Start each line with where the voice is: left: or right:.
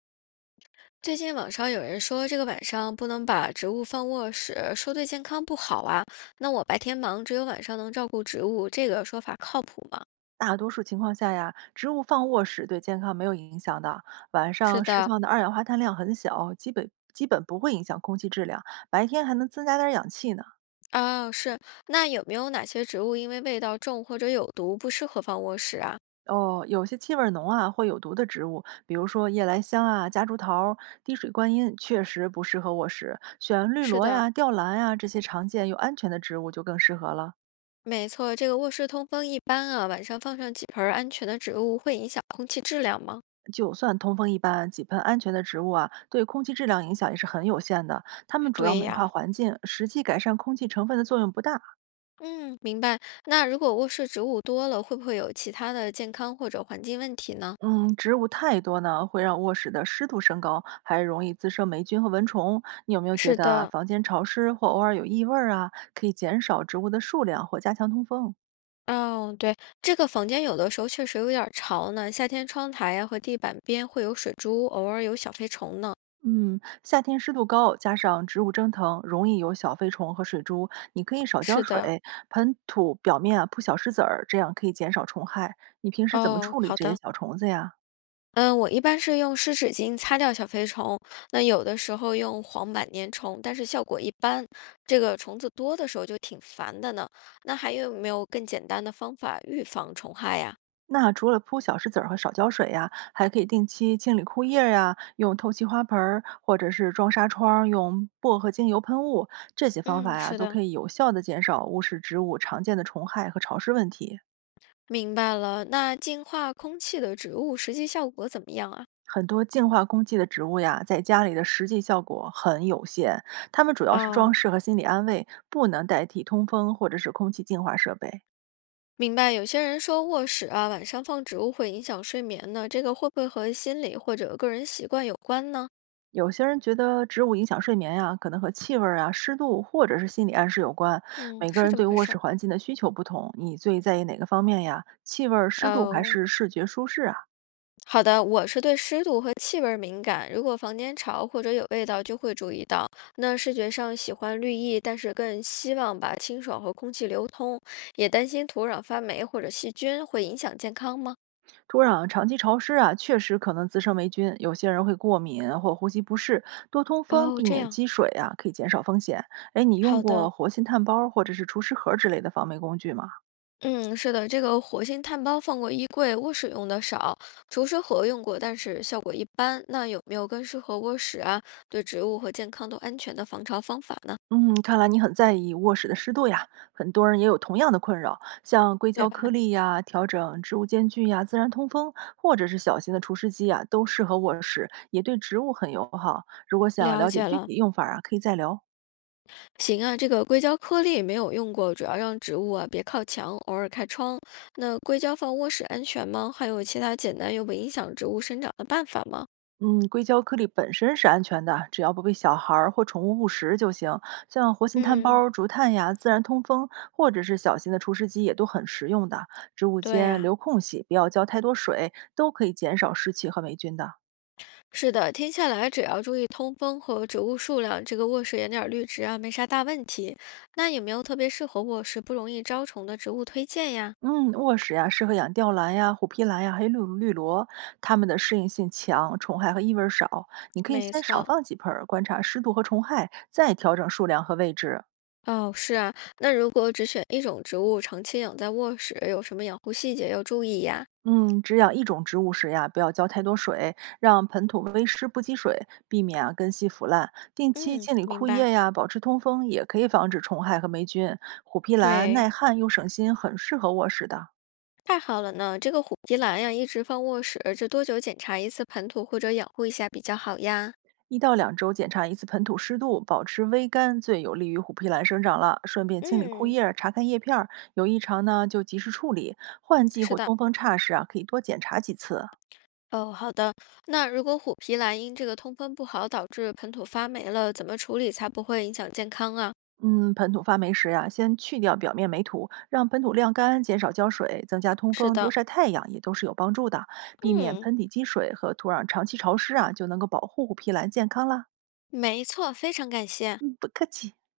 left: 最近网上有人说，这个晚上不能把植物放卧室，说对健康不好啊。那我白天忙，只有晚上能照顾植物，这个说法靠谱吗？
right: 大多数情况下呀，植物放卧室对健康没有影响的，晚
left: 是
right: 上释
left: 的，
right: 放的二氧化碳量很小，基本不会影响空气质量，白天还能增加点儿氧气呢。
left: 啊，是。那有没有哪些植物因为味道重或者有毒，不适合放卧室啊？
right: 哦，有些气味儿浓啊或有毒的植物，比如说夜来香啊、夹竹桃、滴水观音，确实不适合卧室。选绿
left: 是
right: 萝
left: 的，
right: 呀、吊兰呀这些常见又安全的植物就更适合了。
left: 没错，这个卧室通风一般啊，晚上放上几盆儿安全的植物，会影响空气质量吗？
right: 就算通风一般，几盆安全的植物啊，对空气质量影响也是很有限的。它们主要
left: 对
right: 美化
left: 呀。
right: 环境，实际改善空气成分的作用不大。
left: 嗯，明白。那如果卧室植物多了，会不会有其他的健康或者环境问题呢？
right: 嗯，植物太多呢，会让卧室的湿度升高，还容易滋生霉菌和蚊虫。你有没有觉
left: 是
right: 得啊，
left: 的，
right: 房间潮湿或偶尔有异味儿啊，可以减少植物的数量或加强通风？
left: 哦，对，这个房间有的时候确实有点儿潮呢，夏天窗台呀、和地板边会有水珠，偶尔有小飞虫呢。
right: 嗯，夏天湿度高，加上植物蒸腾，容易有小飞虫和水珠。你可以少浇
left: 是
right: 水，
left: 的，
right: 盆土表面啊铺小石子儿，这样可以减少虫害。你平时怎么
left: 哦，
right: 处理
left: 好
right: 这些
left: 的，
right: 小虫子呀？
left: 嗯，我一般是用湿纸巾擦掉小飞虫，那有的时候用黄板粘虫，但是效果一般。这个虫子多的时候就挺烦的呢。那还有没有更简单的方法预防虫害呀？
right: 那除了铺小石子儿和少浇水呀、还可以定期清理枯叶儿呀、用透气花盆儿或者是装纱窗，用薄荷精油喷雾，这些方法
left: 嗯，
right: 呀、
left: 是
right: 都
left: 的，
right: 可以有效的减少误食植物常见的虫害和潮湿问题。
left: 明白了。那净化空气的植物实际效果怎么样啊？
right: 很多净化空气的植物呀，在家里的实际效果很有限，它们主要是装
left: 哦。
right: 饰和心理安慰，不能代替通风或者是空气净化设备。
left: 明白，有些人说卧室啊，晚上放植物会影响睡眠呢，这个会不会和心理或者个人习惯有关呢？
right: 有些人觉得植物影响睡眠呀、可能和气味儿啊、湿度或者是心理暗示有关。
left: 嗯，
right: 每个
left: 是
right: 人
left: 这么
right: 对
left: 回
right: 卧
left: 事
right: 室
left: 儿。
right: 环境的需求不同，你最在意哪个方面呀？气味儿、湿度还
left: 哦，
right: 是视觉舒适啊？
left: 好的，我是对湿度和气味儿敏感，如果房间潮或者有味道就会注意到。那视觉上喜欢绿意，但是更希望把清爽和空气流通，也担心土壤发霉或者细菌会影响健康吗？
right: 土壤长期潮湿啊，确实可能滋生霉菌，有些人会过敏或呼吸不适。多通风，
left: 哦，
right: 避
left: 这
right: 免
left: 样，
right: 积水啊，可以减少风险。哎，你用
left: 好
right: 过
left: 的。
right: 活性炭包儿或者是除湿盒之类的防霉工具吗？
left: 嗯，是的，这个活性炭包放过衣柜，卧室用的少，除湿盒用过，但是效果一般。那有没有更适合卧室啊，对植物和健康都安全的防潮方法呢？
right: 嗯，看来你很在意卧室的湿度呀，很多人也有同样的困扰，像硅
left: 对
right: 胶颗
left: 吧？
right: 粒呀、调整植物间距呀、自然通风，或者是小型的除湿机呀，都适合卧室，也对植物很友好。如果想
left: 了
right: 了解
left: 解
right: 具
left: 了，
right: 体用法啊，可以再聊。
left: 行啊，这个硅胶颗粒没有用过，主要让植物啊别靠墙，偶尔开窗。那硅胶放卧室安全吗？还有其他简单又不影响植物生长的办法吗？
right: 嗯，硅胶颗粒本身是安全的，只要不被小孩儿或宠物误食就行。像活性炭
left: 嗯，
right: 包、竹炭呀、自然通风，或者是小型的除湿机也都很实用的。植物
left: 对
right: 间
left: 呀、
right: 留空隙，不要浇太多水，都可以减少湿气和霉菌的。
left: 是的，听下来只要注意通风和植物数量，这个卧室养点儿绿植啊，没啥大问题。那有没有特别适合卧室不容易招虫的植物推荐呀？
right: 嗯，卧室呀，适合养吊兰呀、虎皮兰呀，还有绿萝，它们的适应性强，虫害和异味儿少。你可以
left: 没
right: 先少
left: 错，
right: 放几盆儿，观察湿度和虫害，再调整数量和位置。
left: 哦，是啊，那如果只选一种植物长期养在卧室，有什么养护细节要注意呀？
right: 嗯，只养一种植物时呀，不要浇太多水，让盆土微湿不积水，避免啊根系腐烂。定期
left: 嗯，
right: 清理
left: 明
right: 枯
left: 白。
right: 叶呀，保持通风，也可以防止虫害和霉菌。虎皮兰
left: 对，
right: 耐旱又省心，很适合卧室的。
left: 太好了呢，这个虎皮兰呀，一直放卧室，这多久检查一次盆土或者养护一下比较好呀？
right: 1到2周检查一次盆土湿度，保持微干最有利于虎皮兰生长了。顺便清理枯
left: 嗯，
right: 叶儿，查看叶片儿，有异常呢就及时处理。换季
left: 是
right: 或
left: 的。
right: 通风差时啊，可以多检查几次。
left: 哦，好的。那如果虎皮兰因这个通风不好导致盆土发霉了，怎么处理才不会影响健康啊？
right: 嗯，盆土发霉时呀、先去掉表面霉土，让盆土晾干，减少浇水，增加通
left: 是
right: 风，多
left: 的，
right: 晒太阳也都是有帮助的。避免
left: 嗯，
right: 盆底积水和土壤长期潮湿啊，就能够保护虎皮兰健康啦。
left: 没错，非常感谢。
right: 嗯，不客气。